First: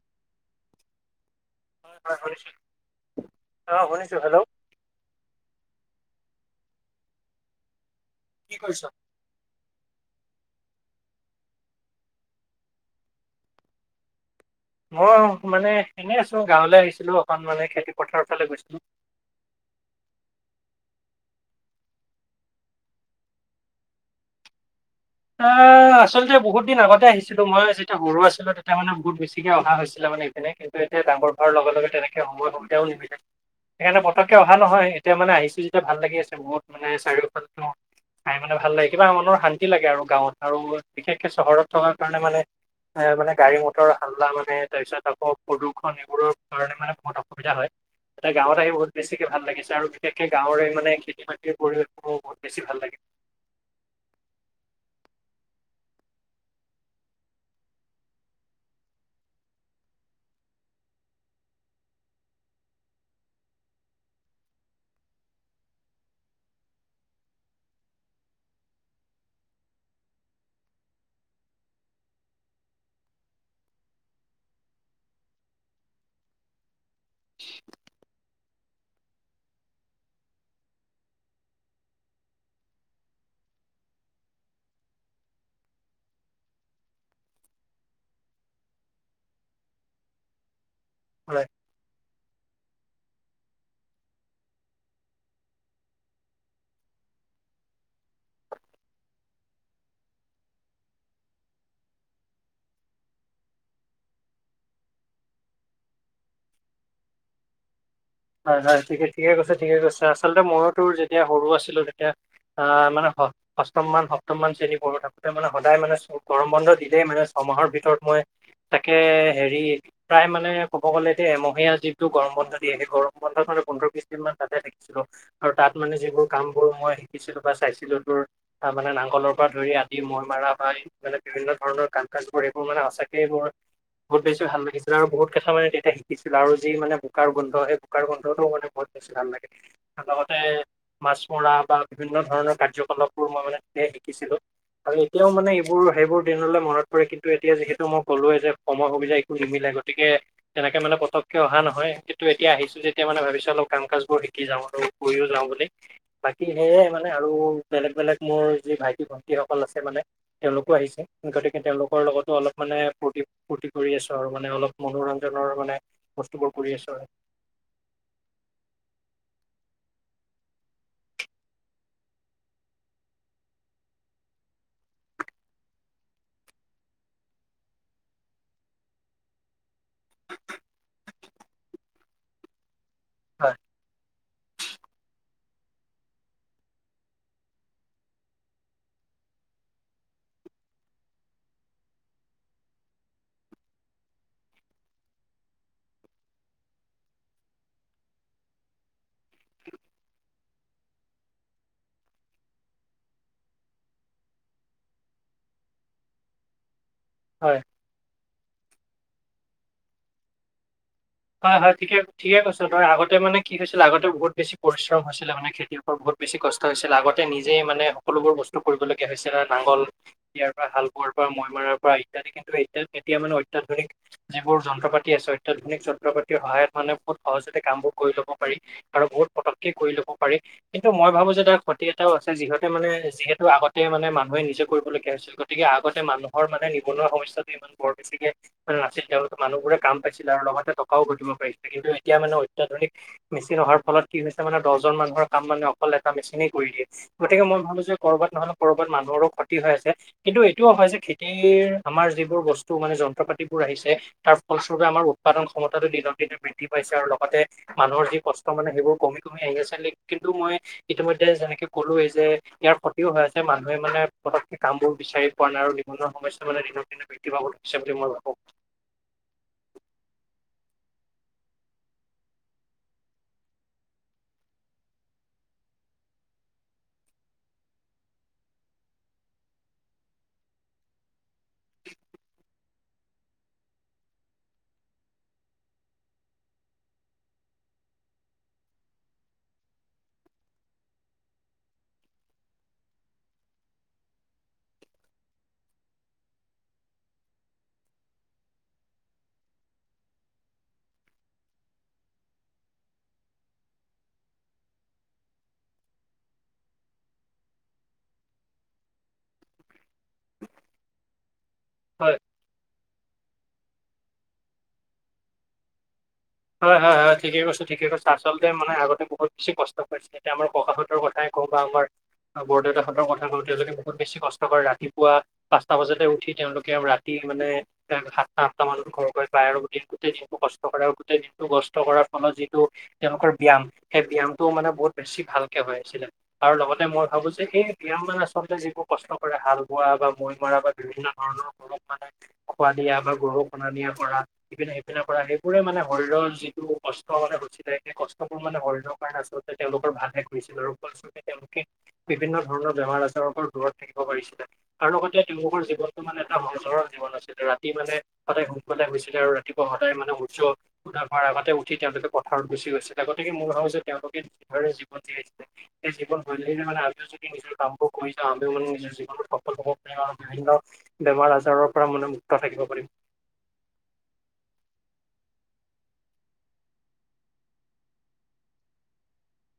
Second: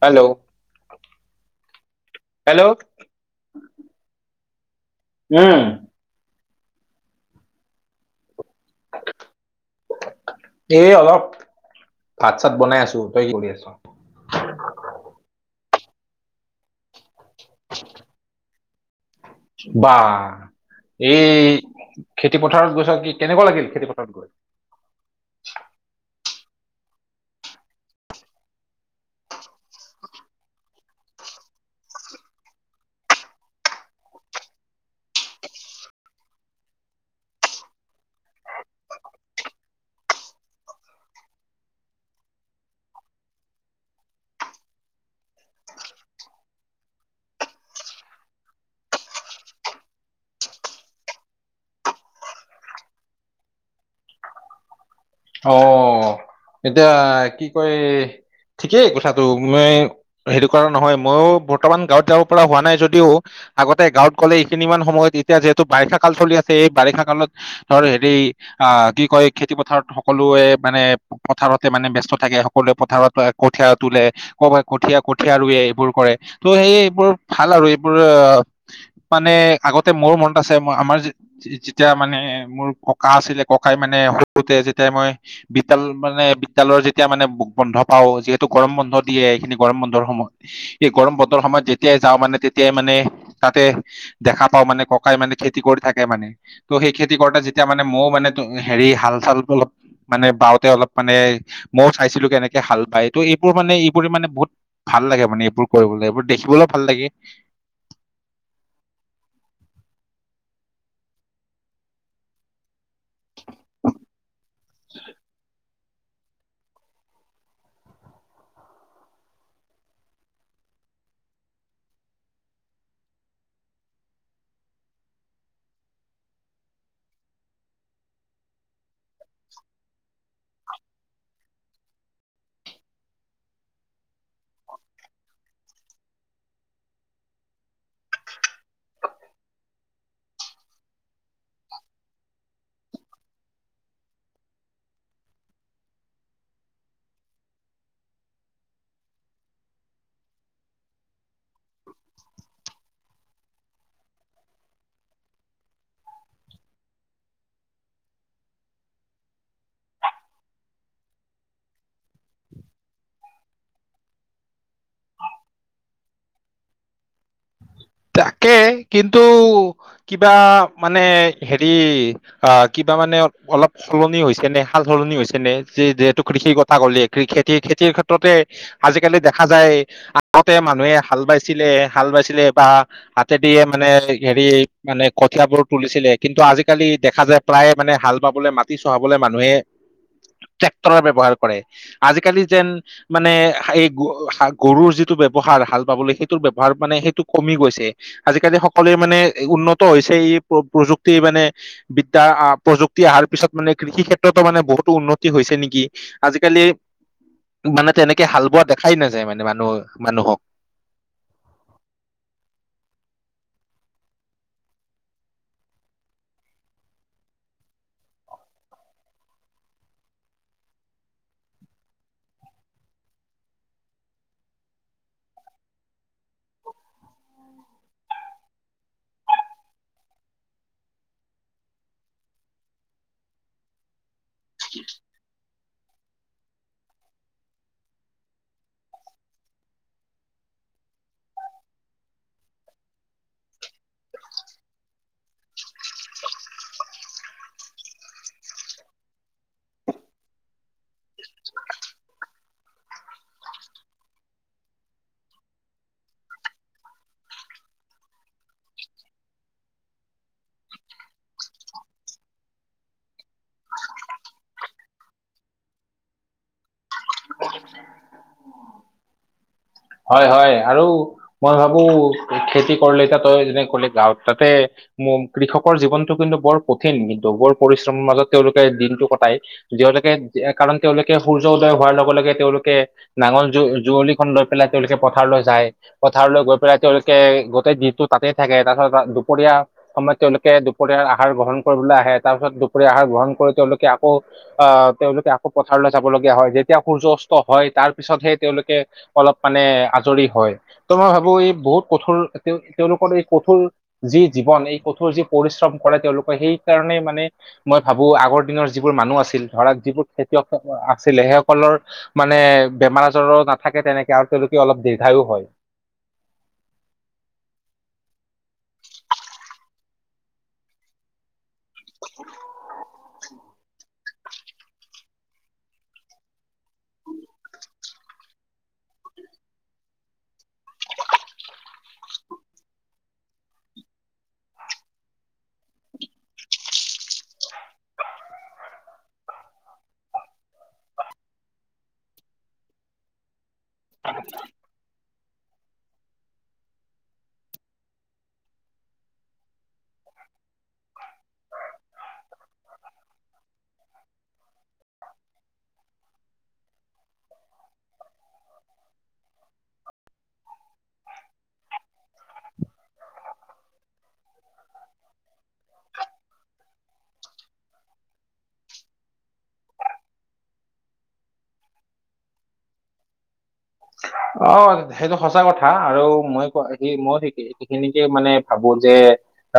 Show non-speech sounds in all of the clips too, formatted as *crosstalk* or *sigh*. Hello হয় শুনিছোঁ hello অঁ শুনিছোঁ হেল্ল' উম কি কৈছ এ অলপ ভাত চাত বনাই আছো তই কি কৰি আছ মই মানে এনেই আছোঁ গাঁৱলৈ আহিছিলোঁ অকণ মানে খেতিপ পথাৰৰ ফালে গৈছিলোঁ বা এই খেতি পথাৰত গৈছ কি কেনেকুৱা লাগিল খেতি পথাৰত গৈ এ আচলতে বহুত দিন আগতে আহিছিলোঁ মই যেতিয়া গৰু আছিলোঁ তেতিয়া মানে বহুত বেছিকৈ অহা হৈছিলে মানে এনে কিন্তু এতিয়া ডাঙৰ হোৱাৰ লগে লগে তেনেকে সময় সুবিধাও নিমিলে সেইকাৰণে পটককৈ অহা নহয় এতিয়া মানেিছোঁ যেতিয়া ভাল লাগি আছে বহুত মানে চাৰিওফাল ন খাই মানে ভাল লাগে কিবা মনৰ শান্তি লাগে আৰু গাঁৱত আৰু বিশেষকে চহৰত থকাৰ কাৰণে মানে এ মানে গাড়ী মটৰ হাল্লা মানে তাৰপিছত আকৌ প্ৰদূষণ এইবোৰৰ কাৰণে মানে বহুত অসুবিধা হয় এতিয়া গাঁৱত আহি বহুত বেছিকে ভাল লাগিছে আৰু বিশেষকে গাঁৱৰে মানে খেতি বাতিৰ পৰিৱেশৰ‌ ওপত বেছি ভাল লাগে অ এতিয়া কি কয় ঠিকেই কথাটো মই সেইটো কৰা নহয় ময়ো বৰ্তমান গাঁৱত যাব পৰা হোৱা নাই যদিও আগতে গাঁৱত গ'লে এইখিনি মমান সময়ত এতিয়া যিহেতু বাৰিষা কাল চলি আছে এই বাৰিষা কালত ধৰ হেৰি আহ, কি কয় খেতি পথাৰত সকলোৱে মানে পথাৰতে মানে ব্যস্ত থাকে, সকলোৱে পথাৰত কঠীয়া তোলে। কম হয় কঠীয়া কঠীয়া ৰুৱে এইবোৰ কৰে, ত' সেই এইবোৰ ভাল আৰু এইবোৰ মানে আগতে মোৰ মনত আছে, মই আমাৰ যেতিয়া মানে মোৰ ককা আছিলে ককাই মানে, সৰুতে যেতিয়া মই বিদ্যালয় মানে বিদ্যালয় যেতিয়া মানে বন্ধ পাওঁ, যিহেতু গৰম বন্ধ দিয়ে, এইখিনি গৰম বন্ধৰ সময়ত এই গৰম হয়। বতৰ সময়ত যেতিয়া তেতিয়াই যাওঁ মানে তেতিয়াই মানে তাতে দেখা পাওঁ, মানে ককাই মানে খেতি কৰি থাকে মানে। ত' সেই খেতি কৰোতে যেতিয়া মানে মইও মানে হেৰি হাল চাল মানে বাওঁতে অলপ মানে মইও চাইছিলো কেনেকে হাল বায়, ত' এইবোৰ মানে এইবোৰে মানে বহুত ভাল লাগে মানে এইবোৰ কৰিবলৈ, এইবোৰ দেখিবলৈও ভাল লাগে। হয় হয়, ঠিকে ঠিকে কৈছা, ঠিকে কৈছা, আচলতে মইও তোৰ যেতিয়া সৰু আছিলোঁ তেতিয়া আহ মানে অষ্টম মান, সপ্তমমান শ্ৰেণী পঢ়ি থাকোতে মানে সদায় মানে চ গৰম বন্ধ দিলেই মানে ছয়মাহৰ ভিতৰত মই, তাকে হেৰি প্ৰায় মানে ক'ব গ'লে দেই, এমহীয়া যিটো গৰম বন্ধ দিয়ে, সেই গৰম বন্ধ পালে পোন্ধৰ বিশ দিন মান তাতে থাকিছিলো। আৰু তাত মানে যিবোৰ কাম বোৰ মই শিকিছিলো বা চাইছিলো তোৰ তাৰ মানে নাঙলৰ পৰা ধৰি আদি মৈ মাৰা মানে বিভিন্ন ধৰণৰ কাম কাজবোৰ, এইবোৰ মানে সঁচাকেই মোৰ বহুত বেছি ভাল লাগিছিল আৰু বহুত কেইথা মানে তেতিয়া শিকিছিল আৰু যি মানে বোকাৰ গোন্ধ সেই, বোকাৰ গোন্ধটো মানে বহুত বেছি ভাল লাগে। লগতে মাছ মৰা বা বিভিন্ন ধৰণৰ কাৰ্যকলাপবোৰ মই মানে তাতে শিকিছিলো। আৰু এতিয়াও মানে এইবোৰ সেইবোৰ দিনলে মনত পৰে কিন্তু, এতিয়া যিহেতু মই ক'লোৱে যে, সময় সুবিধা একো নিমিলে গতিকে, তেনেকে মানে পতকে অহা নহয়, কিন্তু এতিয়া আহিছো। যেতিয়া মানে ভাবিছো অলপ কাম কাজবোৰ শিকি যাওঁ আৰু কৰিও যাওঁ বুলি। বাকী সেয়াই মানে আৰু বেলেগ বেলেগ মোৰ যি ভাইটি ভন্টিসকল আছে মানে, তেওঁলোকো আহিছে, গতিকে তেওঁলোকৰ লগতো অলপ ফূৰ্তি ফূৰ্তি কৰি আছো আৰু, মানে অলপ মনোৰঞ্জনৰ মানে বস্তুবোৰ কৰি আছো আৰু। তাকে কিন্তু কিবা মানে হেৰি, আহ কিবা মানে অলপ সলনি হৈছে নে? সাল সলনি হৈছে নে? যিহেতু কৃষিত আগৰ লেখীয়াকৈ খেতিৰ? খেতিৰ ক্ষেত্ৰতে আজিকালি দেখা যায় আগতে মানুহে হাল বাইছিলে, হাল বাইছিলে বা হাতে হয় দিয়ে মানে হেৰি মানে কঠিয়াবোৰ তুলিছিলে, কিন্তু আজিকালি দেখা যায় প্ৰায়ে মানে হাল বাবলৈ মাটি চহাবলৈ মানুহে ট্ৰেক্টৰৰ ব্যৱহাৰ কৰে। আজিকালি যেন মানে এই গৰুৰ যিটো ব্যৱহাৰ হাল পাবলৈ সেইটো ব্যৱহাৰ মানে সেইটো কমি গৈছে। আজিকালি সকলোৱে মানে উন্নত হৈছে এই প্ৰযুক্তি মানে বিদ্যা প্ৰযুক্তি অহাৰ পিছত মানে কৃষি ক্ষেত্ৰতো মানে বহুতো উন্নতি হৈছে নেকি? আজিকালি হয়। মানে তেনেকে হাল বোৱা দেখাই নাযায় মানে মানুহ মানুহক। হয় হয়। ঠিকে ঠিকে কৈছ তই, আগতে মানে কি হৈছিলে আগতে বহুত বেছি পৰিশ্ৰম হৈছিলে মানে খেতিয়ক। বহুত বেছি কষ্ট হৈছিলে, আগতে নিজে মানে সকলোবোৰ বস্তু কৰিবলগীয়া হৈছিল, নাঙল দিয়াৰ পৰা, শালবোৱাৰ পৰা, মৈমাৰাৰ পৰা ইত্যাদি। কিন্তু এ এতিয়া মানে অত্যাধুনিক যিবোৰ যন্ত্ৰ পাতি আছে, অত্যাধুনিক যন্ত্ৰ পাতিৰ সহায়ত মানে বহুত সহজতে কামবোৰ কৰি ল'ব পাৰি। আৰু বহুত পতককে কৰি ল'ব পাৰি। কিন্তু, মই ভাবোঁ যে, তাৰ ক্ষতি এটাও আছে, যিহেতু মানে, যিহেতু আগতে মানে, মানুহে নিজে কৰিবলগীয়া হৈছিল। গতিকে, আগতে মানুহৰ মানে, নিবনুৱা সমস্যাটো ইমান বৰ বেছিকে মানে, নাছিল। তেওঁলোকে মানুহবোৰে, কাম পাইছিলে আৰু লগতে টকাও ঘটিব পাৰিছিলে। কিন্তু, এতিয়া মানে, অত্যাধুনিক মেচিন অহাৰ ফলত, কি হৈছে মানে, দহজন মানুহৰ কাম মানে, অকল এটা মেচিনেই কৰি দিয়ে। গতিকে, মই ভাবোঁ যে, কৰ'বাত নহ'লে, ক'ৰবাত মানুহৰো ক্ষতি হৈ আছে! কিন্তু, এইটোও হয় যে, খেতিৰ আমাৰ যিবোৰ বস্তু মানে, যন্ত্ৰ-পাতিবোৰ আহিছে। তাৰ ফলস্বৰূপে, আমাৰ উৎপাদন ক্ষমতাটো দিনক দিনে বৃদ্ধি পাইছে আৰু লগতে মানুহৰ যি কষ্ট মানে, সেইবোৰ কমি-কমি আহি আছে। কিন্তু, মই কিন্তু, মই এতিয়া, যেনেকে কলোৱেই যে, ইয়াৰ ক্ষতিও হয় আছে! মানুহে মানে, পতককে কামবোৰ বিচাৰি পোৱা নাই। আৰু নিবনুৱা সমস্যা মানে, দিনক দিনে বৃদ্ধি পাব ধৰিছে বুলি, মই ভাবোঁ! হয়, হয়! আৰু মই ভাবোঁ! খেতি কৰিলে, তই যেনে কে ক'লি গাঁৱত থাকে। কৃষকৰ জীৱনটো কিন্তু, বৰ কঠিন কিন্তু! বৰ পৰিশ্ৰমৰ মাজত তেওঁলোকে দিনটো কটাই। তেওঁলোকে, কাৰণ তেওঁলোকে, সূৰ্য উদয় হোৱাৰ লগে লগে, তেওঁলোকে নাঙল-যুৱলিখন লৈ পেলাই, তেওঁলোকে পথাৰলৈ যায়। পথাৰলৈ গৈ পেলাই তেওঁলোকে, গোটেই দিনটো তাতে থাকে। তাৰপিছত, দুপৰীয়া সময়ত তেওঁলোকে, দুপৰীয়াৰ আহাৰ গ্ৰহণ কৰিবলৈ আহে। তাৰপিছত, দুপৰীয়াৰ আহাৰ গ্ৰহণ কৰি, তেওঁলোকে আকৌ, আঁ তেওঁলোকে আকৌ, পথাৰলৈ যাব লগীয়া হয়। যেতিয়া, সূৰ্য অস্ত হয়। তাৰপিছতহে, তেওঁলোকে অলপ মানে, আজৰি হয়। ত' মই ভাবোঁ, এই বহুত কঠোৰ, তেওঁ তেওঁলোকৰ এই কঠোৰ! যি জীৱন! এই কঠোৰ যি পৰিশ্ৰম কৰে তেওঁলোকে, সেইকাৰণে মানে, মই ভাবোঁ! আগৰ দিনৰ যিবোৰ মানুহ আছিল, ধৰা যিবোৰ, খেতিয়ক আছিলে, সেইসকলৰ হয়! মানে, বেমাৰ-আজাৰো নাথাকে, তেনেকে। আৰু তেওঁলোকে, অলপ দীৰ্ঘায়ো হয়। হয়, হয়, হয়, ঠিকেই কছোঁ, ঠিকেই কছোঁ! আচলতে মানে, আগতে বহুত বেছি কষ্ট। *unintelligible* এতিয়া, আমাৰ ককা হঁতৰ কথাই কওঁ বা আমাৰ বৰ দেউতাহঁতৰ কথা কওঁ, তেওঁলোকে বহুত বেছি কষ্ট কৰে! ৰাতিপুৱা পাঁচটা বজাতে উঠি তেওঁলোকে আৰু ৰাতি মানে, *unintelligible* সাতটা-আঠটা মানত ঘৰৰ গৈ পায় আৰু গোটেই দিনটো কষ্ট কৰে আৰু! গোটেই দিনটো কষ্ট কৰাৰ ফলত যিটো তেওঁলোকৰ ব্যায়াম, সেই ব্যয়ামটোও মানে, বহুত বেছি ভালকে হৈ আছিলে! আৰু লগতে মই ভাবোঁ যে! এই ব্যায়াম মানে, আচলতে যিবোৰ কষ্ট কৰে! হাল-বোৱা বা মৈ-মৰা বা বিভিন্ন ধৰণৰ গৰুক মানে, খোৱা দিয়া বা গৰুক অনা-নিয়া কৰা, ইপিনে-ইপিনে কৰা, সেইবোৰে মানে, শৰীৰৰ যিটো কষ্ট মানে, হৈছিলে! সেই কষ্টবোৰ মানে, শৰীৰৰ কাৰণে, আচলতে তেওঁলোকৰ ভালহে কৰিছিলে আৰু তেওঁলোকে, বিভিন্ন ধৰণৰ বেমাৰ-আজাৰৰ পৰাও দূৰত থাকিব, পাৰিছিলে। আৰু লগতে, তেওঁলোকৰ জীৱনটো মানে, এটা সহজ-সৰল জীৱন আছিলে! ৰাতি মানে, সদায়, সোনকালে শুইছিলে আৰু ৰাতিপুৱা সদায় মানে, সূৰ্য হোৱাৰ আগতে উঠি, তেওঁলোকে পথাৰত গুচি গৈছিলে। গতিকে, মই ভাবোঁ যে, তেওঁলোকে যিদৰে জীৱন জীয়াইছিলে, সেই জীৱন শৈলীৰে মানে, আমিও যদি নিজৰ কামবোৰ কৰি যাওঁ, আমি মানে, নিজৰ জীৱনত সফল হ'ব পাৰিম আৰু বিভিন্ন বেমাৰ-আজাৰৰ পৰা মানে, মুুক্ত থাকিব পাৰিম। অ'! সেইটো সঁচা কথা! আৰু মই কোৱা সেই, মইও ঠিকেই। সেই খিনিকে মানে, ভাবোঁ যে!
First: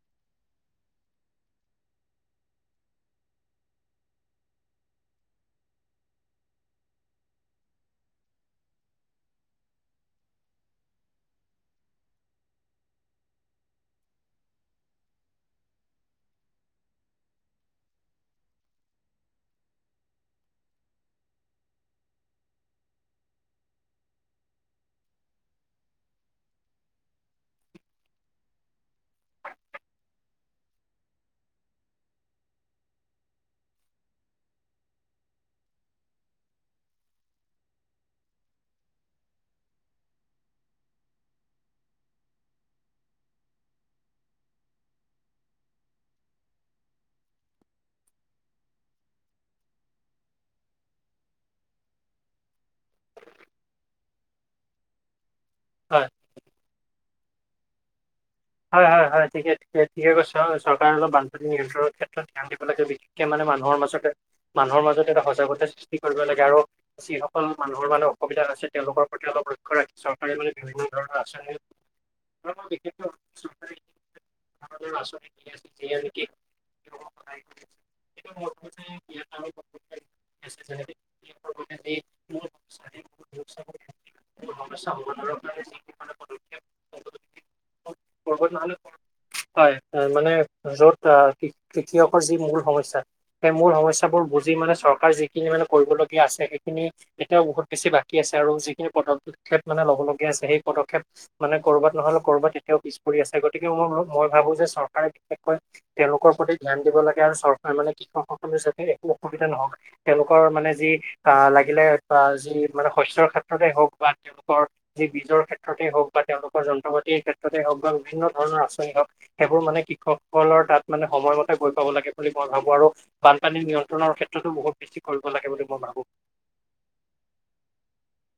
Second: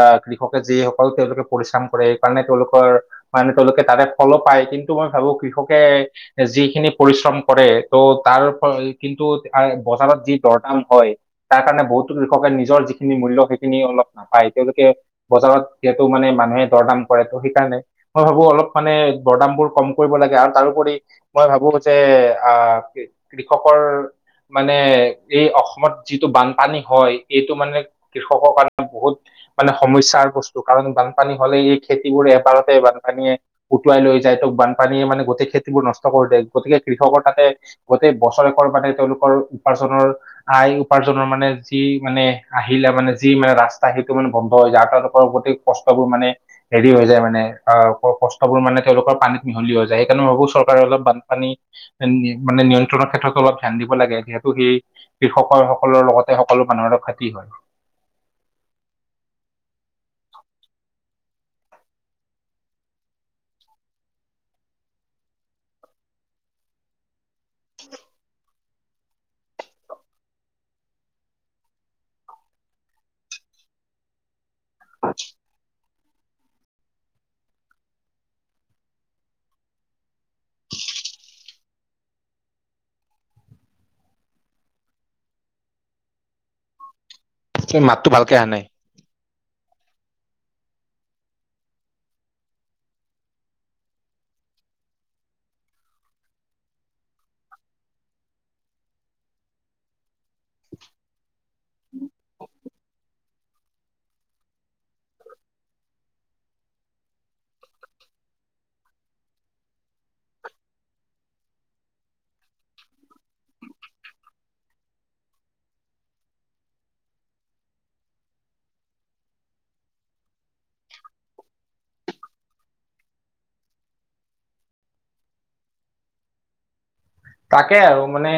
আঁ কৃষকে, যিসকল তেওঁলোকে পৰিশ্ৰম কৰে, সেইকাৰণে, তেওঁলোকৰ মানে, তেওঁলোকে তাতে ফলো পায়। কিন্তু, মই ভাবোঁ কৃষকে, যিখিনি পৰিশ্ৰম কৰে, ত' তাৰ *unintelligible* কিন্তু, *unintelligible* বজাৰত যি দৰ-দাম হয়। তাৰকাৰণে বহুতো কৃষকে, নিজৰ যিখিনি মূল্য, সেইখিনি অলপ নাপায়! তেওঁলোকে, বজাৰত যিহেতু মানে মানুহে দৰ দাম কৰে তো সেইকাৰণে মই ভাবো অলপ মানে দৰদাম বোৰ কম কৰিব লাগে আৰু তাৰোপৰিও মই ভাবো যে আহ কৃষকৰ মানে এই অসমত যিটো বানপানী হয় এইটো মানে কৃষকৰ কাৰণে বহুত মানে সমস্যাৰ বস্তু কাৰণ বানপানী হলে এই খেতিবোৰ এবাৰতে বানপানীয়ে উটুৱাই লৈ যায় তোক বানপানীয়ে মানে গোটেই খেতিবোৰ নষ্ট কৰি দিয়ে গতিকে কৃষকৰ তাতে গোটেই বছৰেকৰ মানে তেওঁলোকৰ উপাৰ্জনৰ আয় উপাৰ্জনৰ মানে যি মানে আহিলা মানে যি মানে ৰাস্তা সেইটো মানে বন্ধ হৈ যায় আৰু তেওঁলোকৰ গোটেই কষ্টবোৰ মানে হেৰি হৈ যায় মানে আহ কষ্টবোৰ মানে তেওঁলোকৰ পানীত মিহলি হৈ যায় সেইকাৰণে ভাবো চৰকাৰে অলপ বানপানী মানে নিয়ন্ত্ৰণৰ ক্ষেত্ৰত অলপ ধ্যান দিব দিব লাগে যিহেতু সেই কৃষকৰ হয় সকলৰ লগতে সকলো মানুহৰ লগতে ক্ষতি হয় হয় হয় হয় ঠিকে ঠিকে কৈছে চৰকাৰে অলপ বানপানী নিয়ন্ত্ৰণৰ ক্ষেত্ৰত ধ্যান দিব লাগে বিশেষ বিশেষকে মানে মানুহৰ মাজত মানুহৰ মাজত এটা সজাগতা সৃষ্টি কৰিব লাগে আৰু যিসকল মানুহৰ মানে অসুবিধা ‌হৈছে তেওঁলোকৰ প্ৰতি অলপ লক্ষ্য ৰাখি চৰকাৰে মানে বিভিন্ন ধৰণৰ আঁচনি অ দেখিছো *unintelligible* *unintelligible* মোৰ সেই কোনো সমস্যা সমাধান কাৰনে যি চুই মাত গৰম ভাল হয় তাৰ‌ মানে যত আহ খেতিয়কৰ যি মূল সমস্যা সেই মূল সমস্যাবোৰ বুজি মানে চৰকাৰ যিখিনি মানে কৰিবলগীয়া আছে সেইখিনি এতিয়াও বহুত বেছি বাকী আছে আৰু যিখিনি পদক্ষেপ মানে ল'বলগীয়া আছে সেই পদক্ষেপ মানে কৰ'বাত নহলেও ক'বাত এতিয়াও পিছ পৰি আছে গতিকে মই মই ভাবো যে চৰকাৰে বিশেষকৈ তেওঁলোকৰ প্ৰতি ধ্যান দিব লাগে আৰু চৰকাৰ মানে কৃষকসকলৰ যাতে একো অসুবিধা নহওঁক তেওঁলোকৰ মানে যি আহ লাগিলে বা যি মানে শস্যৰ ক্ষেত্ৰতে হওঁক বা তেওঁলোকৰ যি বীজৰ ক্ষেত্ৰতে হওঁক বা তেওঁলোকৰ যন্ত্ৰ পাতিৰ ক্ষেত্ৰতে হওঁক বা বিভিন্ন ধৰণৰ আঁচনি হওঁক সেইবোৰ মানে কৃষকসকলৰ তাত মানে সময়মতে গৈ পাব লাগে বুলি মই ভাবো আৰু বানপানী নিয়ন্ত্ৰণৰ ক্ষেত্ৰতো বহুত বেছি কৰিব লাগে বুলি মই ভাবোঁ তাকে আৰু মানে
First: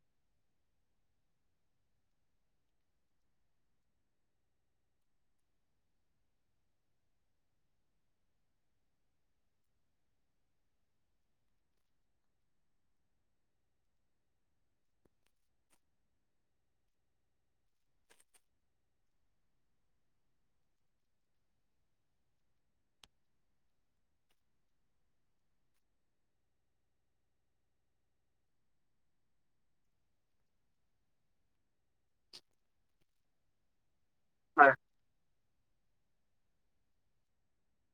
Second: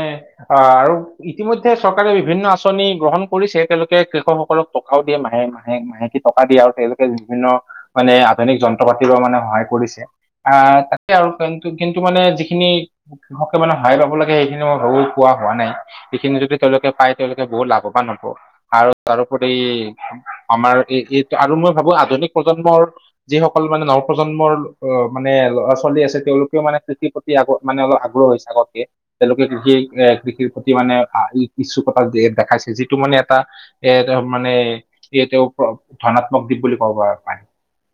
অহ আৰু ইতিমধ্যে চৰকাৰে বিভিন্ন আঁচনি গ্ৰহণ কৰিছে তেওঁলোকে কৃষকসকলক টকাও দিয়ে মাহে মাহে মাহে টকা দিয়ে আৰু তেওঁলোকে বিভিন্ন মানে আধুনিক যন্ত্ৰ পাতিৰো মানে সহায় কৰিছে আহ তাকে আৰু কিন্তু মানে যিখিনি এই মানে সহায় পাব লাগে সেইখিনি মই ভাবো পোৱা হোৱা নাই যিখিনি যদি তেওঁলোকে পায় তেওঁলোকে বহুত লাভৱান হ'ব আৰু তাৰোপৰি আমাৰ এই এই আৰু মই ভাবোঁ আধুনিক প্ৰজন্মৰ যিসকল মানে নৱপ্ৰজন্মৰ অহ মানে ল'ৰা ছোৱালী আছে তেওঁলোকেও মানে কোটিৰপ্ৰতি মানে অলপ আগ্ৰহ হৈছে আগতকে তেওঁলোকে কৃষি এ কৃষিৰ প্ৰতি মানে ইচ্ছুকতা যি দেখাইছে যিটো মানে এটা এ তেওঁ মানে ই তেওঁ ধনাত্মক দ্বীপ বুলি ক'ব পাৰি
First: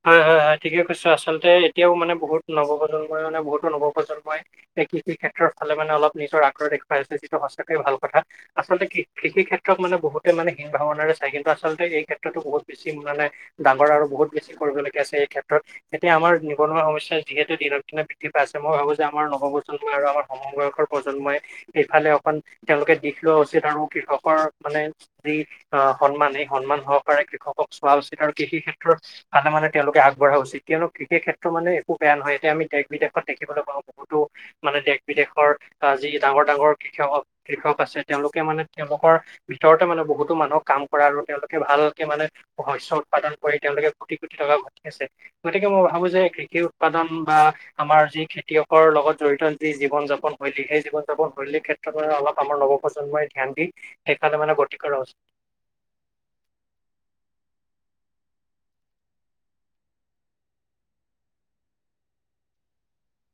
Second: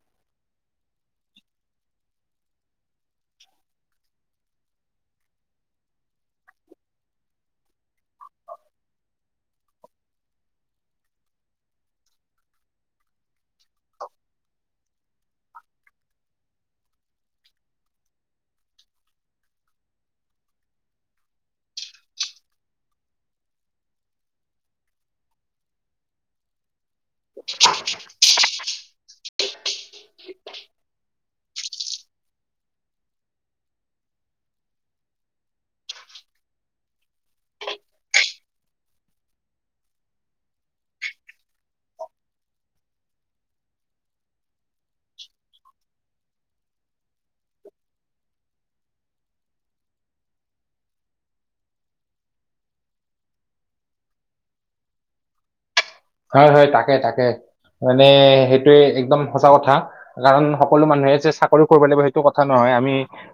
হয় হয় হয় ঠিকে কৈছো আচলতে এতিয়াও মানে বহুত নৱপ্ৰজন্মই মানে বহুতো নৱপ্ৰজন্মই এই কৃষি ক্ষেত্ৰৰ ফালে মানে অলপ নিজৰ আগ্ৰহ দেখুৱাইছে যিটো সঁচাকৈ ভাল কথা আচলতে কৃ‌ কৃষি ক্ষেত্ৰত মানে বহুতে মানে ভীন ভাৱণৰে চায় কিন্তুআচলতে এই ক্ষেত্ৰতো বহুত বেছি মানে ডাঙৰ আৰু বহুত বেছি কৰিবলগীয়া আছে এই ক্ষেত্ৰত। এতিয়া আমাৰ নিবনুৱা সমস্যা যিহেতু দীনক দিনে বৃদ্ধি পাইছে মই ভাবো যে আমাৰ নহব ছো আৰু আমাৰ সমবয়সৰ প্ৰজন্মই সেইফালে অকন তেওঁলোকে দিশ লোৱা উচিত আৰু কৃষকৰ মানে যি আহ সন্মান সেই সন্মান সহকাৰে কৃষকক চোৱা উচিত আৰু কৃষি ক্ষেত্ৰৰ ভালো মানে তেওঁলোকে আগবঢ়া উচিত কিয়নো কৃষ ক্ষেত্ৰ মানে একো বেয়া নহয় এতিয়া আমি দেশ বিদেশত দেখিবলৈ পাওঁ বোতো- মানে দেশ বিদেশৰ আহ যি ডাঙৰ ডাঙৰ কৃষক কৃষক আছে তেওঁলোকে মানে তেওঁলোকৰ ভিতৰতে মানে বহুতো মানুহক কাম কৰা আৰু তেওঁলোকে ভালকে মানে শস্য উৎপাদন কৰি তেওঁলোকে কোটি কোটি টকা ঘটি আছে গতিকে মই ভাবো যে কৃষি উৎপাদন বা আমাৰ যি খেতিয়কৰ লগত জড়িত যি জীৱন যাপন শৈলী সেই জীৱন যাপন শৈলী ক্ষেত অলপ আমাৰ নৱপ্ৰজন্মই ধ্যান দি সেইকাৰণে মানে গতি কৰা উচ হয় হয় তাকে তাকে এনেই সেইটোয়ে একদম সঁচা কথা। কাৰণ সকলো মানুহে যে চাকৰি কৰিব লাগিব সেইটো কথা নহয় আমি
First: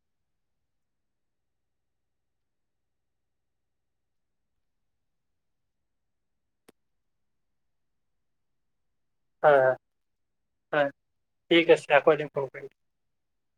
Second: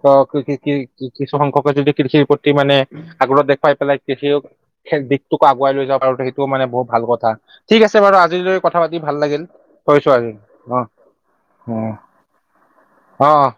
অ কৃষি ষি কিছুসখ্যকে যদি কৃষিৰ প্ৰতি মানে আগ্ৰহ দেখুৱাই পেলাই কৃষি সেই দিশটোকো আগুৱাই লৈ যাওক আৰু সেইটোও মানে বহুত ভাল কথা ঠিক আছে বাৰু আজিলৈ কথা পাতি ভাল লাগিল হয় কৰিছো আজি অঁ হয় ঠিক আছে উম আকৌ এদিন ফোন কৰিম অঁ।